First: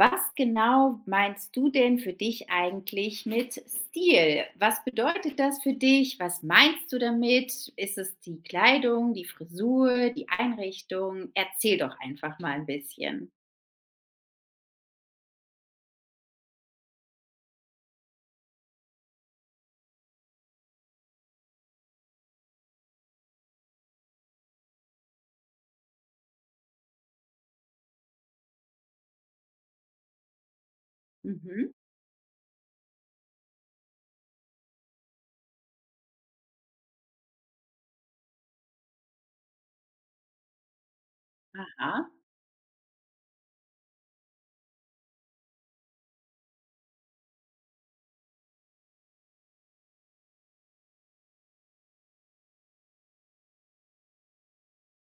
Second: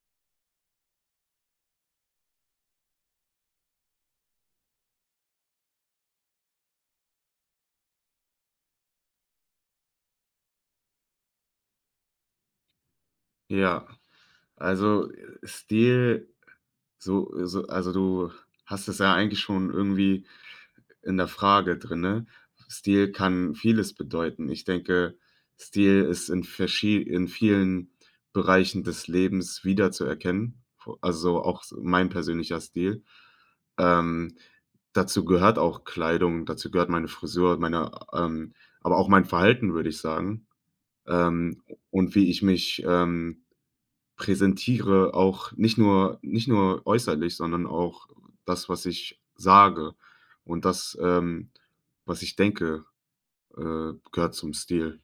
Was genau meinst du denn für dich eigentlich mit Stil? Was bedeutet das für dich? Was meinst du damit? Ist es die Kleidung, die Frisur, die Einrichtung? Erzähl doch einfach mal ein bisschen. Ja, also, Stil, du hast es ja eigentlich schon irgendwie in der Frage drin, ne? Stil kann vieles bedeuten. Ich denke, Stil ist in verschie in vielen Bereichen des Lebens wiederzuerkennen, v also, auch Mhm. s mein persönlicher Stil. Ähm, Dazu gehört auch Kleidung, dazu gehört meine Frisur, meine aber auch mein Verhalten, würde ich sagen, ähm, Aha. und wie ich mich präsentiere, auch nicht nur äußerlich, sondern auch das, was ich sage, und das, was ich denke, gehört zum Stil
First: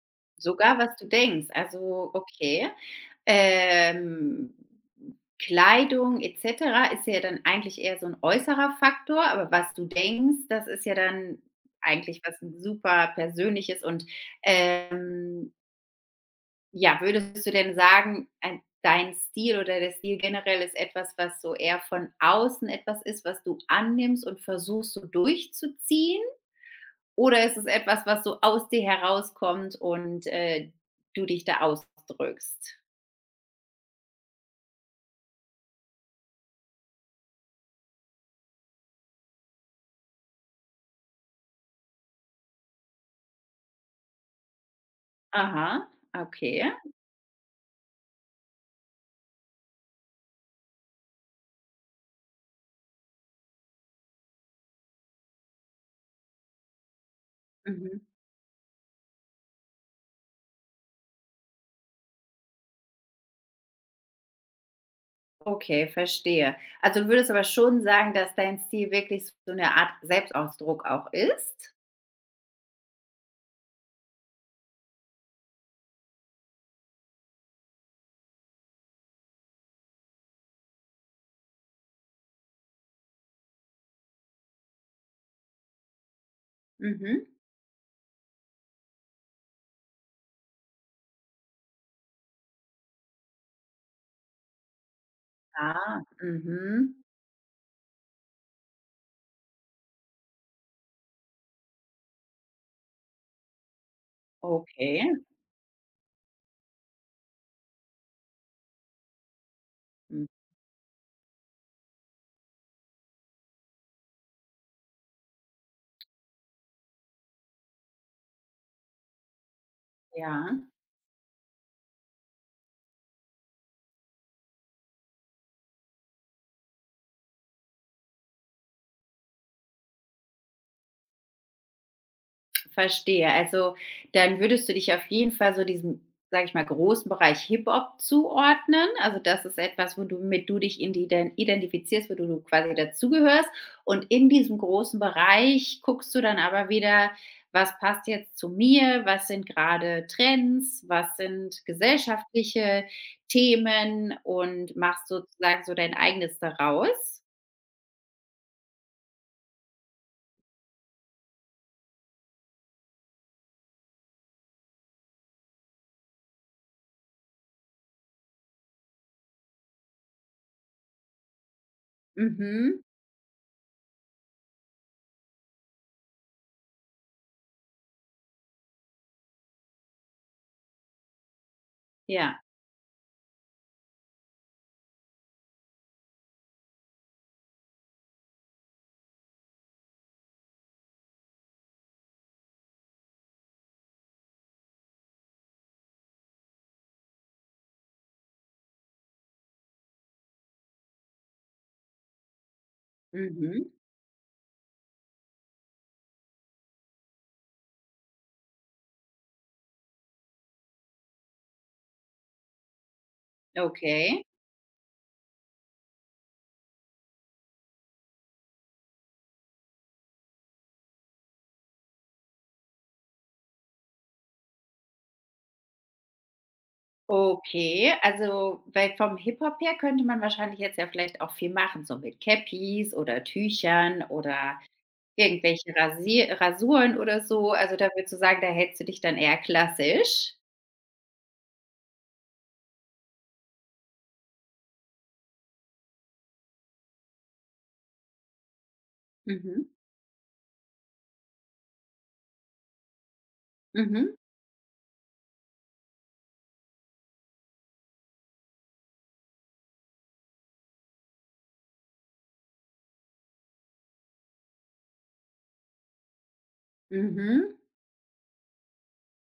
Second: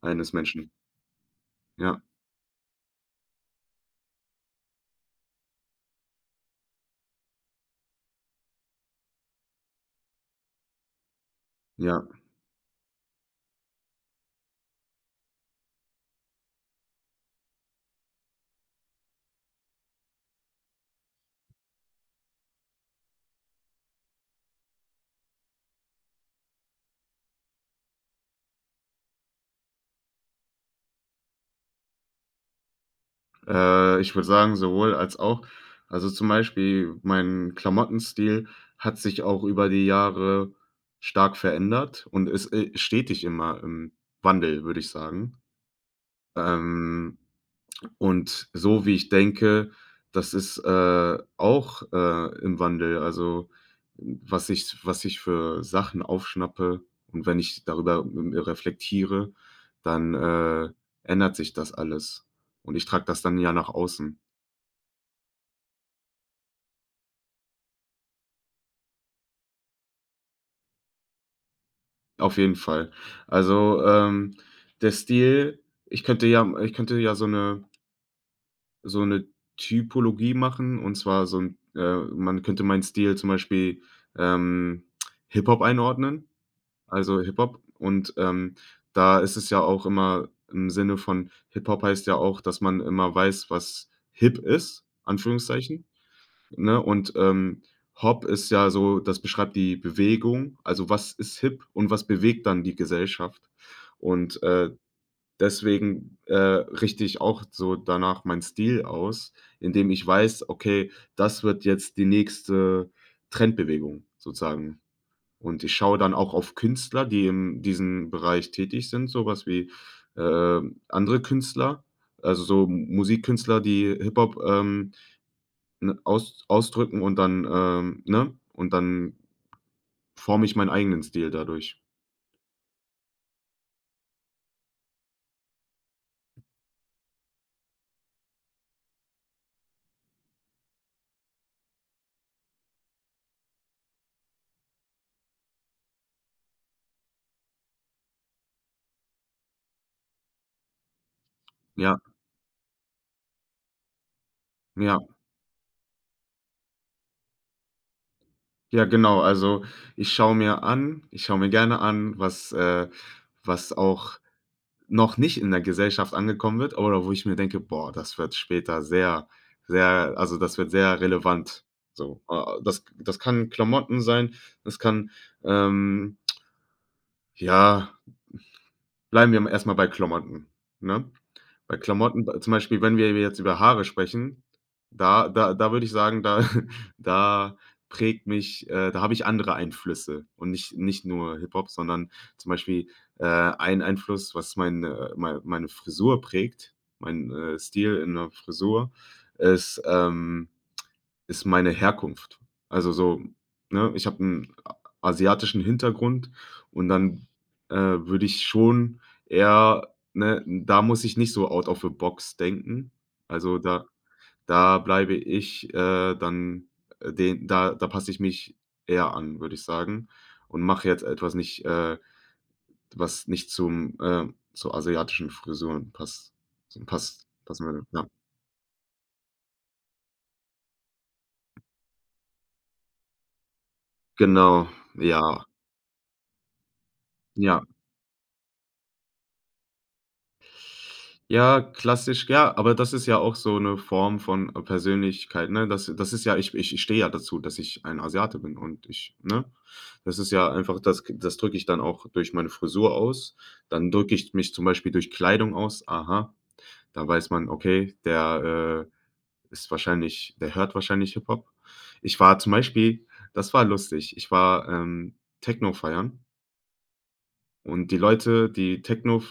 eines Menschen. Sogar was du denkst. Ja, Also, okay. Ähm, Kleidung et cetera ist ja dann eigentlich eher so 'n äußerer Faktor, aber was du denkst, das ist ja dann ja. eigentlich was super Persönliches und, ähm, ja, würdest du denn sagen, ein dein Stil oder der Stil generell ist etwas, was so eher von außen etwas ist, was du annimmst und versuchst, so durchzuziehen? Oder ist es etwas, was so aus dir herauskommt und, du dich da ausdrückst? Ich würde sagen, sowohl als auch. Also, zum Beispiel mein Klamottenstil hat sich auch über die Jahre stark verändert und ist, stetig immer im Wandel, würde ich sagen. Aha, okay. Ähm, Und so wie ich denke, das ist, auch, im Wandel. Also, was ich für Sachen aufschnappe und wenn ich darüber Mhm. m reflektiere, dann, ändert sich das alles. Und ich trage das dann ja nach außen. Okay, verstehe. Also, du würdest aber schon sagen, dass dein Stil wirklich so eine Art Selbstausdruck auch ist? Auf jeden Fall. Also, der Stil ich könnte ja so eine Typologie machen, und zwar so. 'N Man könnte meinen Stil zum Beispiel, ähm, Hip-Hop einordnen. Also Mhm. Hip-Hop, und, da ist es ja auch immer im Sinne von: Hip-Hop heißt ja auch, dass man immer weiß, was hip ist, Anführungszeichen, Ah, ne? mhm. Und, Hop ist ja so, das beschreibt die Bewegung. Also, was ist hip und was bewegt dann die Gesellschaft? Und, Okay. deswegen, richte ich auch so danach meinen Stil aus, indem ich Hm, weiß: „Okay, das wird jetzt die nächste Trendbewegung", sozusagen. Und ich schaue dann auch auf Künstler, die in diesem Bereich tätig sind, sowas wie, ja. Andere Künstler, also so Musikkünstler, die Hip-Hop, ne, ausdrücken, und dann, ne? Und dann forme ich meinen eigenen Stil dadurch. Verstehe. Also, dann würdest du dich auf jeden Fall so diesem, sag ich mal, großen Bereich Hip-Hop zuordnen. Also, das ist etwas, womit du dich in die identifizierst, wo du quasi dazugehörst. Und in diesem großen Bereich guckst du dann aber wieder, was passt jetzt zu mir? Was sind gerade Trends? Was sind Ja, gesellschaftliche Themen? Und ja, machst sozusagen so dein Eigenes daraus? ja, genau. Also, ich schaue mir gerne an, was auch noch nicht in der Gesellschaft angekommen wird, oder wo ich mir denke: „Boah, das wird später sehr, das wird sehr relevant." So, Mhm. das kann Klamotten sein, das kann, ähm, ja bleiben wir erstmal bei Klamotten, ne? Bei Klamotten b Ja. zum Beispiel, wenn wir jetzt über Haare sprechen, da würde ich sagen, da da prägt mich da habe ich andere Einflüsse, und nicht nur Hip-Hop, sondern zum Beispiel, ein Einfluss, was meine Frisur prägt, mein, Stil in der Frisur, ist, ähm ist meine Herkunft. Also, so, Mhm. ne, ich habe einen asiatischen Hintergrund, und dann, würde ich schon eher, ne, da muss ich nicht so out of the box denken. Also, da Okay. da bleibe ich, dann, den da da passe ich mich eher an, würde ich sagen, und mache jetzt etwas nicht, was nicht zum, zur asiatischen Frisuren passt passt passen würde, Okay, ja. also, weil vom Hip-Hop her könnte man wahrscheinlich jetzt ja vielleicht auch viel machen, so mit Cappies oder Tüchern oder Genau, ja, irgendwelche Rasier Rasuren oder so. ja. Also, da würdest du sagen, da hältst du dich dann eher klassisch? Ja, klassisch, ja, aber das ist ja auch so eine Form von, Persönlichkeit, ne? Das ist ja, ich stehe ja dazu, dass ich ein Asiate bin, und ich, ne? Mhm, Das ist ja einfach das, k das drücke ich dann auch durch meine Frisur aus. Dann drücke mhm, ich mich zum Beispiel durch Kleidung aus. Aha, da weiß man, okay, der, ist wahrscheinlich der hört wahrscheinlich Hip-Hop. Ich war zum Beispiel Das war lustig. Ich war, Techno feiern, mhm, und die Leute,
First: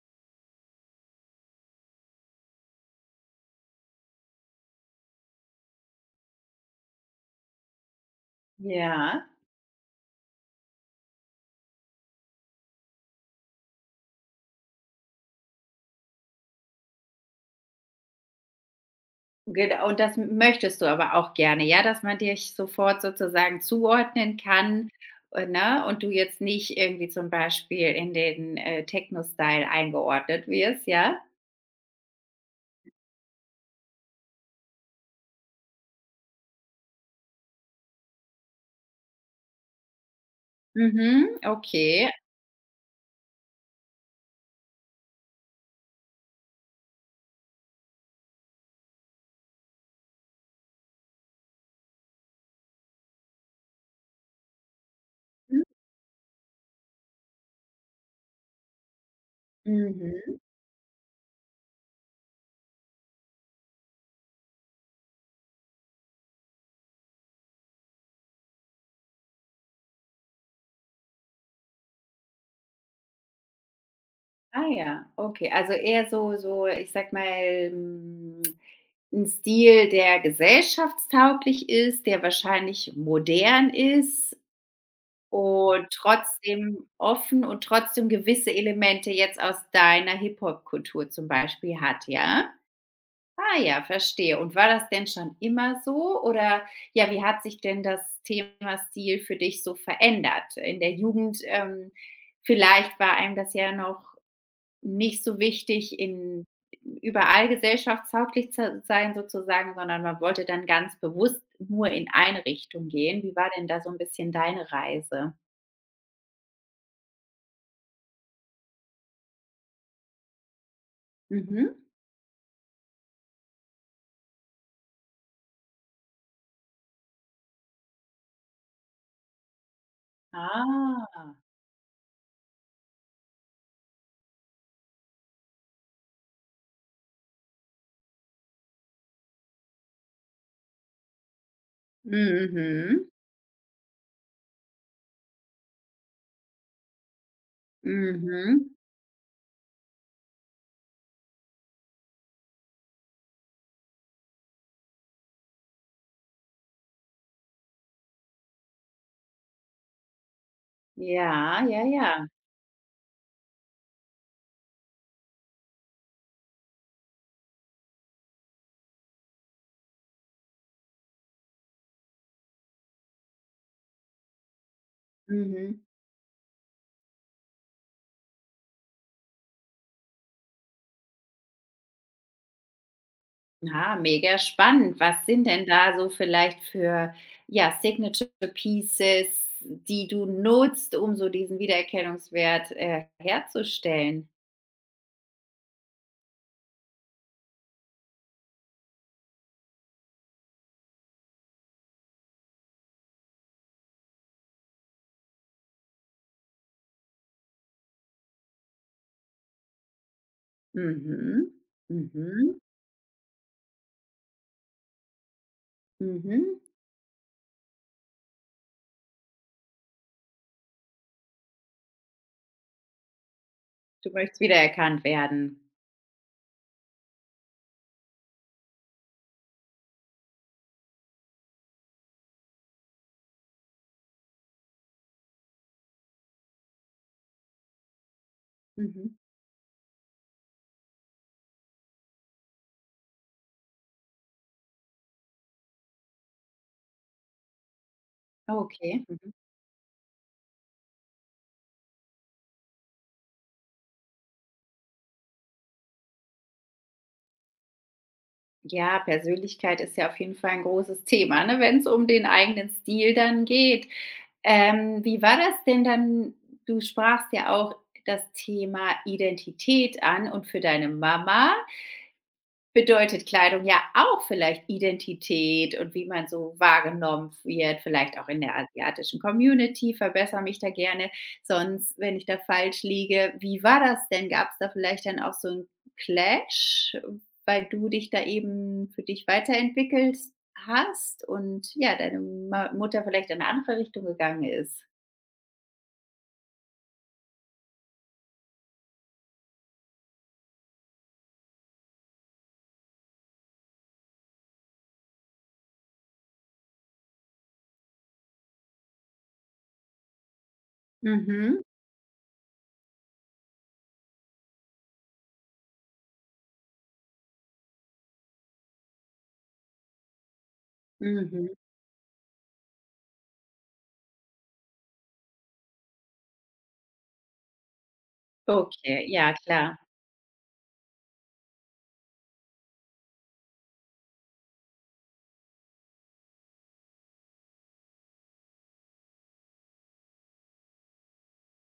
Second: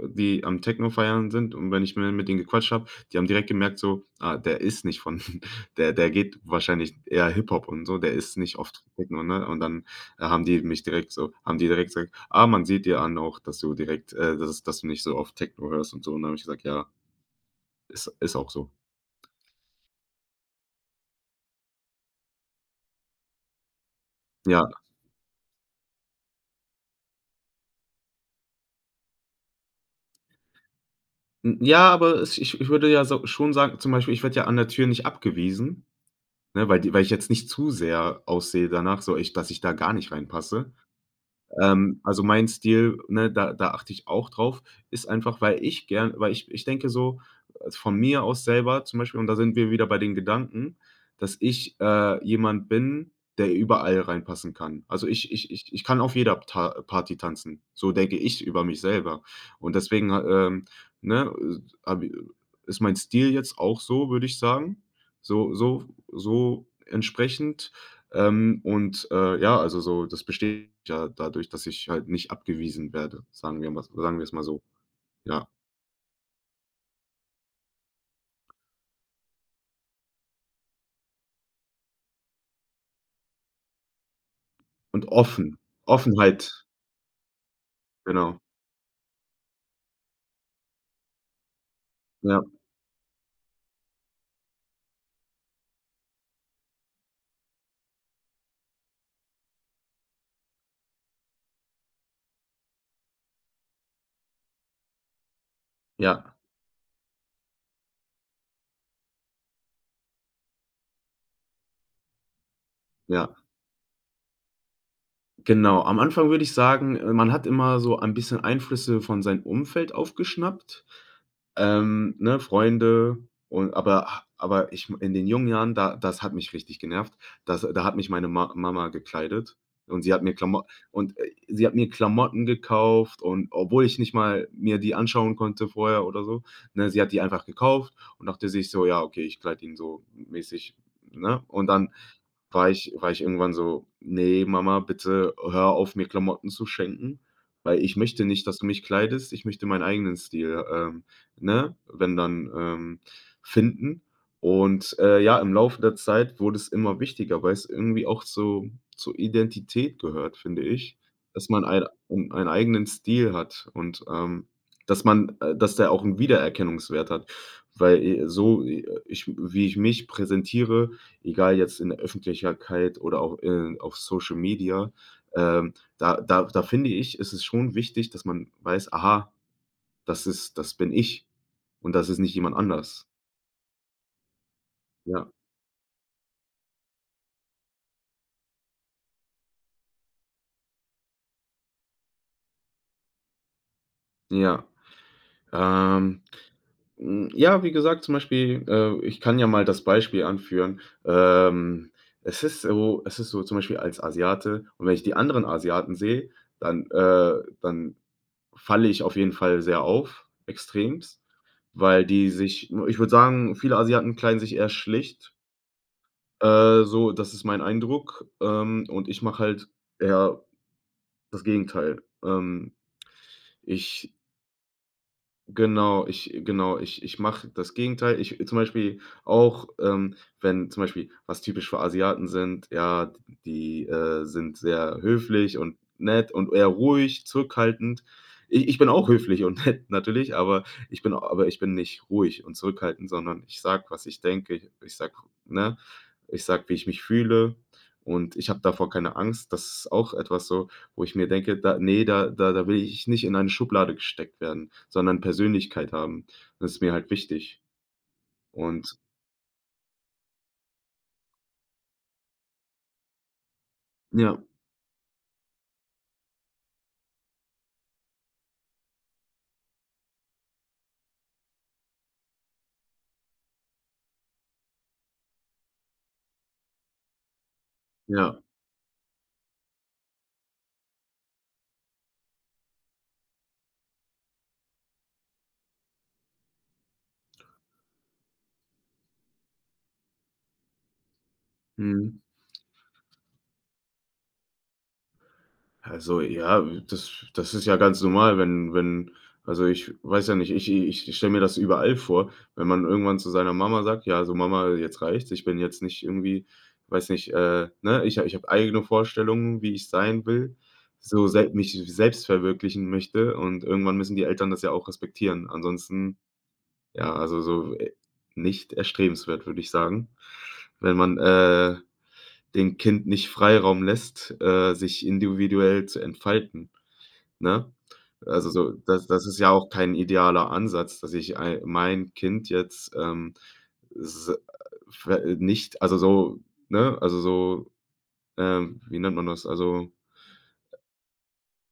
die am Techno feiern sind, und wenn ich mir mit denen gequatscht habe, die haben direkt gemerkt, so: „Ah, der ist nicht von" der geht wahrscheinlich eher Hip-Hop und so, der ist nicht oft Techno, ja. ne? Und dann haben die direkt gesagt: „Ah, man sieht dir an auch, dass du direkt dass dass du nicht so oft Techno hörst und so." Und dann habe ich gesagt: „Ja, ist auch so." Genau, und das möchtest du aber auch gerne, ja, dass man dich sofort sozusagen zuordnen Ja. kann, ne, und du jetzt nicht irgendwie zum Beispiel in den, Techno-Style eingeordnet wirst, ja? N Ja, aber es ich ich würde ja so schon sagen, zum Beispiel, ich werde ja an der Tür nicht abgewiesen, ne, weil ich jetzt nicht zu sehr aussehe danach, so ich dass ich da gar nicht reinpasse. Mhm, okay. Also, mein Stil, ne, da achte ich auch drauf, ist einfach, weil ich denke so, also von mir aus selber, zum Beispiel, und da sind wir wieder bei den Gedanken, dass ich, jemand bin, der überall reinpassen kann. Also ich kann auf jeder Ta Party tanzen. So denke ich über mich selber. Und deswegen, Mhm. ähm, ne, habe i ist mein Stil jetzt auch so, würde ich sagen. So so so entsprechend und, ja, also so, das besteht ja dadurch, dass ich halt nicht abgewiesen werde, sagen wir's mal so, Ah ja, ja. okay. Also eher so so, ich sag mal, hm, 'n Stil, der gesellschaftstauglich ist, der wahrscheinlich modern ist Und offen. und Offenheit, trotzdem offen und trotzdem genau. gewisse Elemente jetzt aus deiner Hip-Hop-Kultur zum Beispiel hat, Ja, ja? Ah ja, verstehe. Und war das denn schon immer so oder ja, wie hat sich denn das Thema Stil für dich so verändert? In der Jugend, vielleicht war einem das ja noch nicht so wichtig ja, in überall gesellschaftstauglich zu sein sozusagen, sondern man wollte dann ganz bewusst nur in eine Richtung gehen. ja. Wie war denn da so 'n bisschen deine Reise? Genau, am Anfang würde ich sagen, man hat immer so ein bisschen Einflüsse von seinem Umfeld aufgeschnappt, Mhm. Ne, Freunde, und aber ich, in den jungen Jahren, da, das hat mich richtig genervt. Das Da hat mich meine Ma Mama gekleidet, und sie hat mir Ah. Sie hat mir Klamotten gekauft, und obwohl ich nicht mal mir die anschauen konnte vorher oder so, ne, sie hat die einfach gekauft und dachte sich so: „Ja, okay, ich kleide ihn so mäßig", ne? Und dann war ich Mhm. war ich irgendwann so: „Nee, Mama, bitte hör auf, mir Klamotten zu schenken, weil ich möchte nicht, dass du Mhm. mich kleidest. Ich möchte meinen eigenen Stil, ne, wenn dann, finden." Und, ja, im Laufe der Zeit wurde es immer wichtiger, weil es irgendwie auch so zur Identität gehört, finde ich, dass man Ja, ja, ein ja. um einen eigenen Stil hat, und, dass der auch 'n Wiedererkennungswert hat, weil, so, ich wie ich mich präsentiere, egal jetzt in der Öffentlichkeit oder auch in auf Social Media, Mhm. da finde ich, ist es schon wichtig, dass man weiß: „Aha, das ist, das bin ich, und das ist nicht jemand anders." Ah, mega spannend. Was Ja, sind denn da so vielleicht für, ja, Signature Pieces, die du nutzt, um so diesen Wiedererkennungswert, herzustellen? ja. Ähm, ja, wie gesagt, zum Beispiel, ich kann ja mal das Beispiel anführen. Es ist so zum Beispiel als Asiate, und wenn ich die anderen Asiaten sehe, dann, äh dann falle ich auf jeden Fall sehr auf, extremst, Mhm. weil die Mhm. sich ich würde sagen, viele Asiaten kleiden sich eher schlicht, Mhm. So, das ist mein Eindruck, und ich mache halt eher das Gegenteil. Du Ich möchtest wiedererkannt werden. Genau, ich genau, ich mache das Gegenteil. Ich, zum Beispiel, auch, wenn zum Beispiel, was typisch für Asiaten sind, ja, die, sind sehr höflich und nett und eher ruhig, zurückhaltend. Ich bin auch Mhm. höflich und nett, natürlich, ich bin nicht ruhig und zurückhaltend, sondern ich sage, was ich denke. Ich ich sage, ne ich sag, wie ich mich fühle, und ich habe davor Okay. keine Mhm. Angst. Das ist auch etwas, so wo ich mir denke: „Da ne, da da da will ich nicht in eine Schublade gesteckt werden, sondern Persönlichkeit haben." Das ist mir halt wichtig. Und Ja, Persönlichkeit ist ja auf jeden Fall ein großes Thema, ne, wenn es um den eigenen Stil dann geht. ja, Wie war das denn dann? Du sprachst ja auch das Thema Identität an und für deine Mama bedeutet Kleidung ja auch vielleicht Identität und wie man so wahrgenommen wird, vielleicht ja, auch in der asiatischen Community. Verbessere mich da gerne, sonst, wenn ich da falsch liege. Wie war das denn? Gab es da vielleicht dann auch so 'n Clash, weil du dich da eben für dich weiterentwickelt hast und ja, mhm. deine Ma Mutter vielleicht in eine andere Richtung gegangen ist? Also, ja, das ist ja ganz normal, wenn, also, ich weiß ja nicht, ich stelle mir das überall vor, wenn man irgendwann zu seiner Mama sagt: „Ja, so, Mama, jetzt reicht's. Ich bin jetzt nicht irgendwie, weiß nicht, ne, ich habe eigene Vorstellungen, wie ich sein will, so, sel Mhm, mich selbst verwirklichen möchte." Und irgendwann müssen die Eltern das ja auch respektieren. Ansonsten. Ja, also so, nicht erstrebenswert, würde ich sagen. Wenn man, mhm. Dem Kind nicht Freiraum lässt, sich individuell zu entfalten, ne? Also so, Okay, das ja ist ja auch klar. kein idealer Ansatz, dass ich ei mein Kind jetzt, s ver nicht, also so, ne, also so, wie nennt man das? Also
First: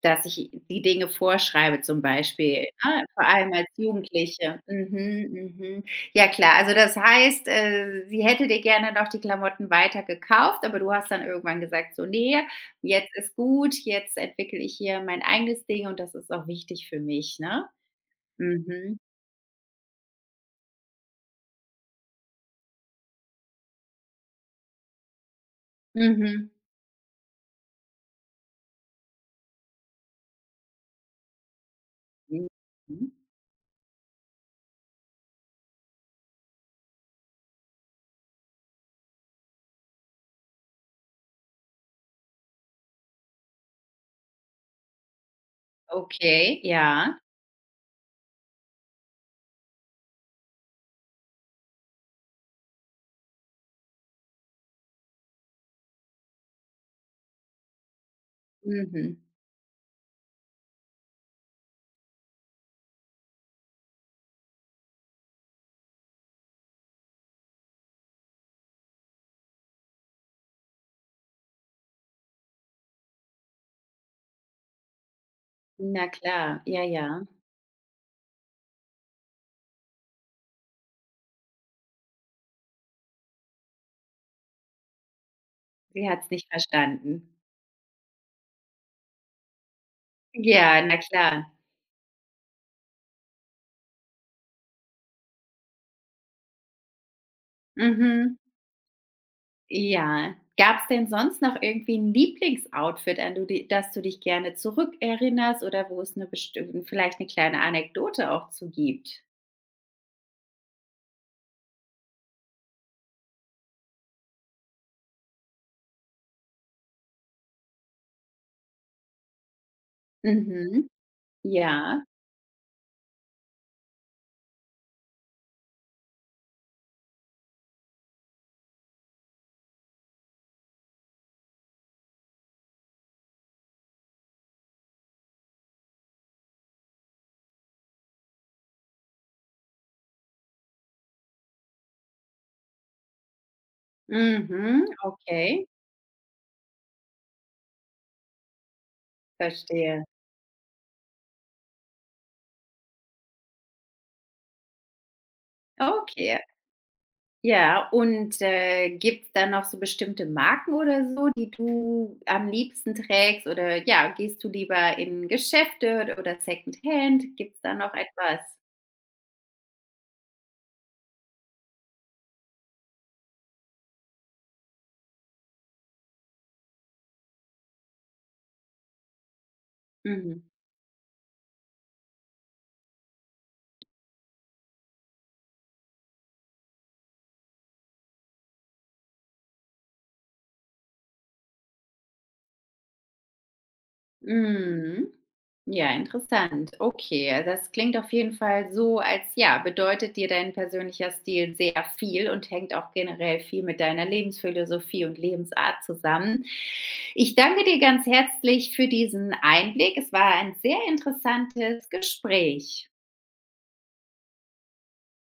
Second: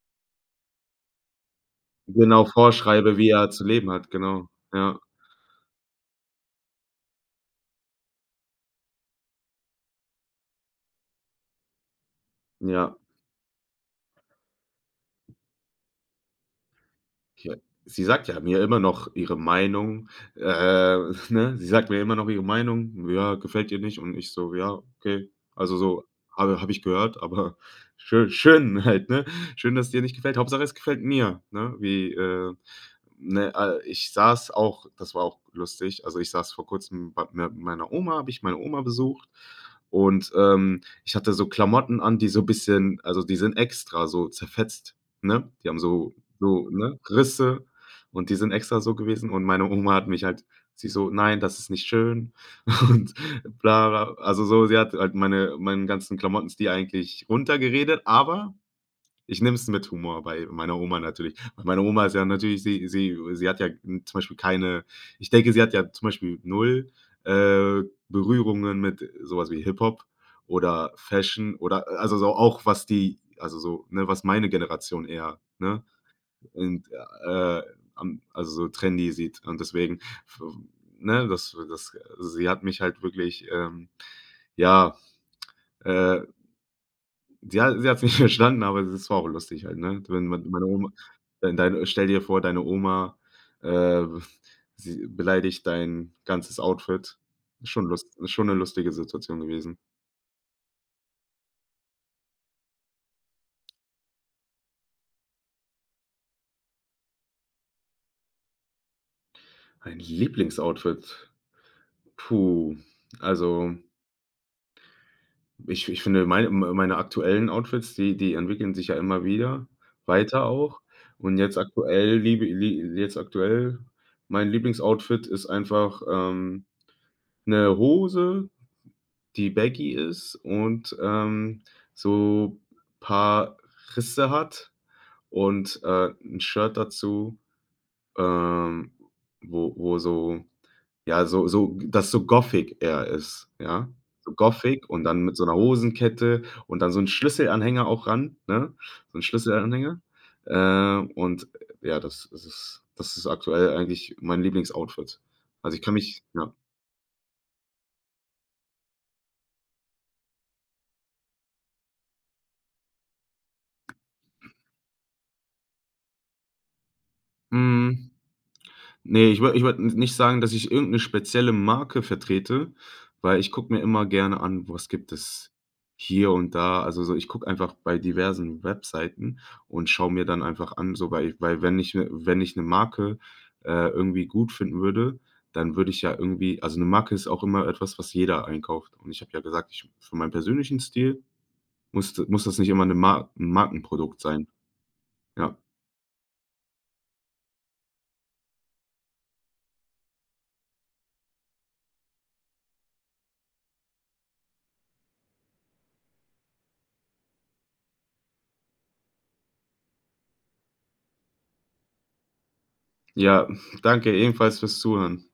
Dass ich die Dinge vorschreibe zum genau Beispiel, ne, vorschreibe, vor wie er allem zu als leben hat, genau. Jugendliche. Ja, Mhm, mhm. Ja klar, also das heißt, sie hätte dir gerne noch die Klamotten weiter gekauft, aber du hast dann irgendwann gesagt: „So, nee, ja. jetzt ist gut, jetzt entwickle ich hier mein eigenes Ding und das ist auch wichtig für mich“, Ja, ne? sie sagt ja mir immer Mhm. noch ihre Meinung, äh, ne? Sie sagt mir immer noch ihre Meinung, ja, gefällt ihr nicht, und ich so: „Ja, okay." Also, so: Mhm. „Habe ich gehört, aber schön, schön halt, ne? Schön, dass dir nicht gefällt. Hauptsache, es gefällt mir", ne? Mhm. Ich saß auch, das war auch lustig, also, ich saß vor Kurzem bei me meiner Oma, habe ich meine Oma besucht, und, ich hatte so Klamotten an, die so ein bisschen also, die sind extra so zerfetzt, ne? Die haben so, Okay, ne, ja. Risse, und die sind extra so gewesen, und meine Oma hat mich halt, sie so: „Nein, das ist nicht schön" und bla bla. Also, so, sie hat halt meinen ganzen Klamottenstil eigentlich runtergeredet, aber Mhm. ich nehme es mit Humor bei meiner Oma, natürlich. Weil meine Oma ist ja natürlich, sie hat ja zum Beispiel keine, ich denke, sie hat ja zum Beispiel null, äh, Berührungen mit sowas wie Hip-Hop oder Fashion oder, also so, auch was die, also so, ne, was meine Generation eher, ne? Na klar, ja, und, ja. Am also so trendy sieht. Und deswegen, f ne, das das sie hat mich halt wirklich, ja, Sie äh, hat es nicht verstanden. sie hat's nicht verstanden, aber es war auch lustig halt, ne? Wenn man meine Ja, Oma na klar. wenn deine Stell dir vor, deine Oma, äh, sie beleidigt dein ganzes Outfit. Schon lust Mhm. schon eine lustige Situation gewesen. Ja. Gab es denn sonst noch irgendwie ein Lieblingsoutfit, an du di das du dich gerne zurückerinnerst oder wo es eine bestimmte, vielleicht eine kleine Anekdote auch zu gibt? Ein Lieblingsoutfit. Puh, also, ich finde, meine aktuellen Outfits, die entwickeln sich ja immer wieder weiter auch. Mhm. Und jetzt Ja. aktuell liebe lie jetzt aktuell mein Lieblingsoutfit ist einfach'ne Hose, die baggy ist, und, so paar Risse hat, und'n Shirt dazu ähm, wo so ja, so das so gothic eher ist, ja? So Mhm. gothic, und dann mit so einer Okay, Hosenkette, und dann so ein Schlüsselanhänger auch ran, ne? So ein Schlüsselanhänger. verstehe. Und ja, das ist aktuell eigentlich mein Lieblingsoutfit. Also, ich kann mich, Okay. ja. Ja, und, gibt's da noch so bestimmte Marken oder so, die du am liebsten trägst oder, ja, gehst du lieber in Geschäfte oder Secondhand? Gibt's da noch Mhm. etwas? Ne, ich würde nicht sagen, dass ich irgendeine spezielle Marke vertrete, weil ich gucke mir immer gerne an, was gibt es hier und da. Also so, ich gucke einfach bei diversen Webseiten und schaue mir dann Mhm. einfach an, so, weil wenn ich eine Marke, irgendwie gut finden würde, dann würde ich ja irgendwie, also eine Marke ist auch immer etwas, was jeder einkauft. Und ich habe ja gesagt, ich für meinen persönlichen Stil, muss das nicht immer ein Markenprodukt sein. Mhm. Ja. Ja, interessant. Okay, also das klingt auf jeden Fall so, als ja, bedeutet dir dein persönlicher Stil sehr viel und hängt auch generell viel mit deiner Lebensphilosophie und Lebensart zusammen. Ich danke dir ganz herzlich für diesen Einblick. Es war ein sehr interessantes Gespräch. Ja, danke ebenfalls fürs Zuhören.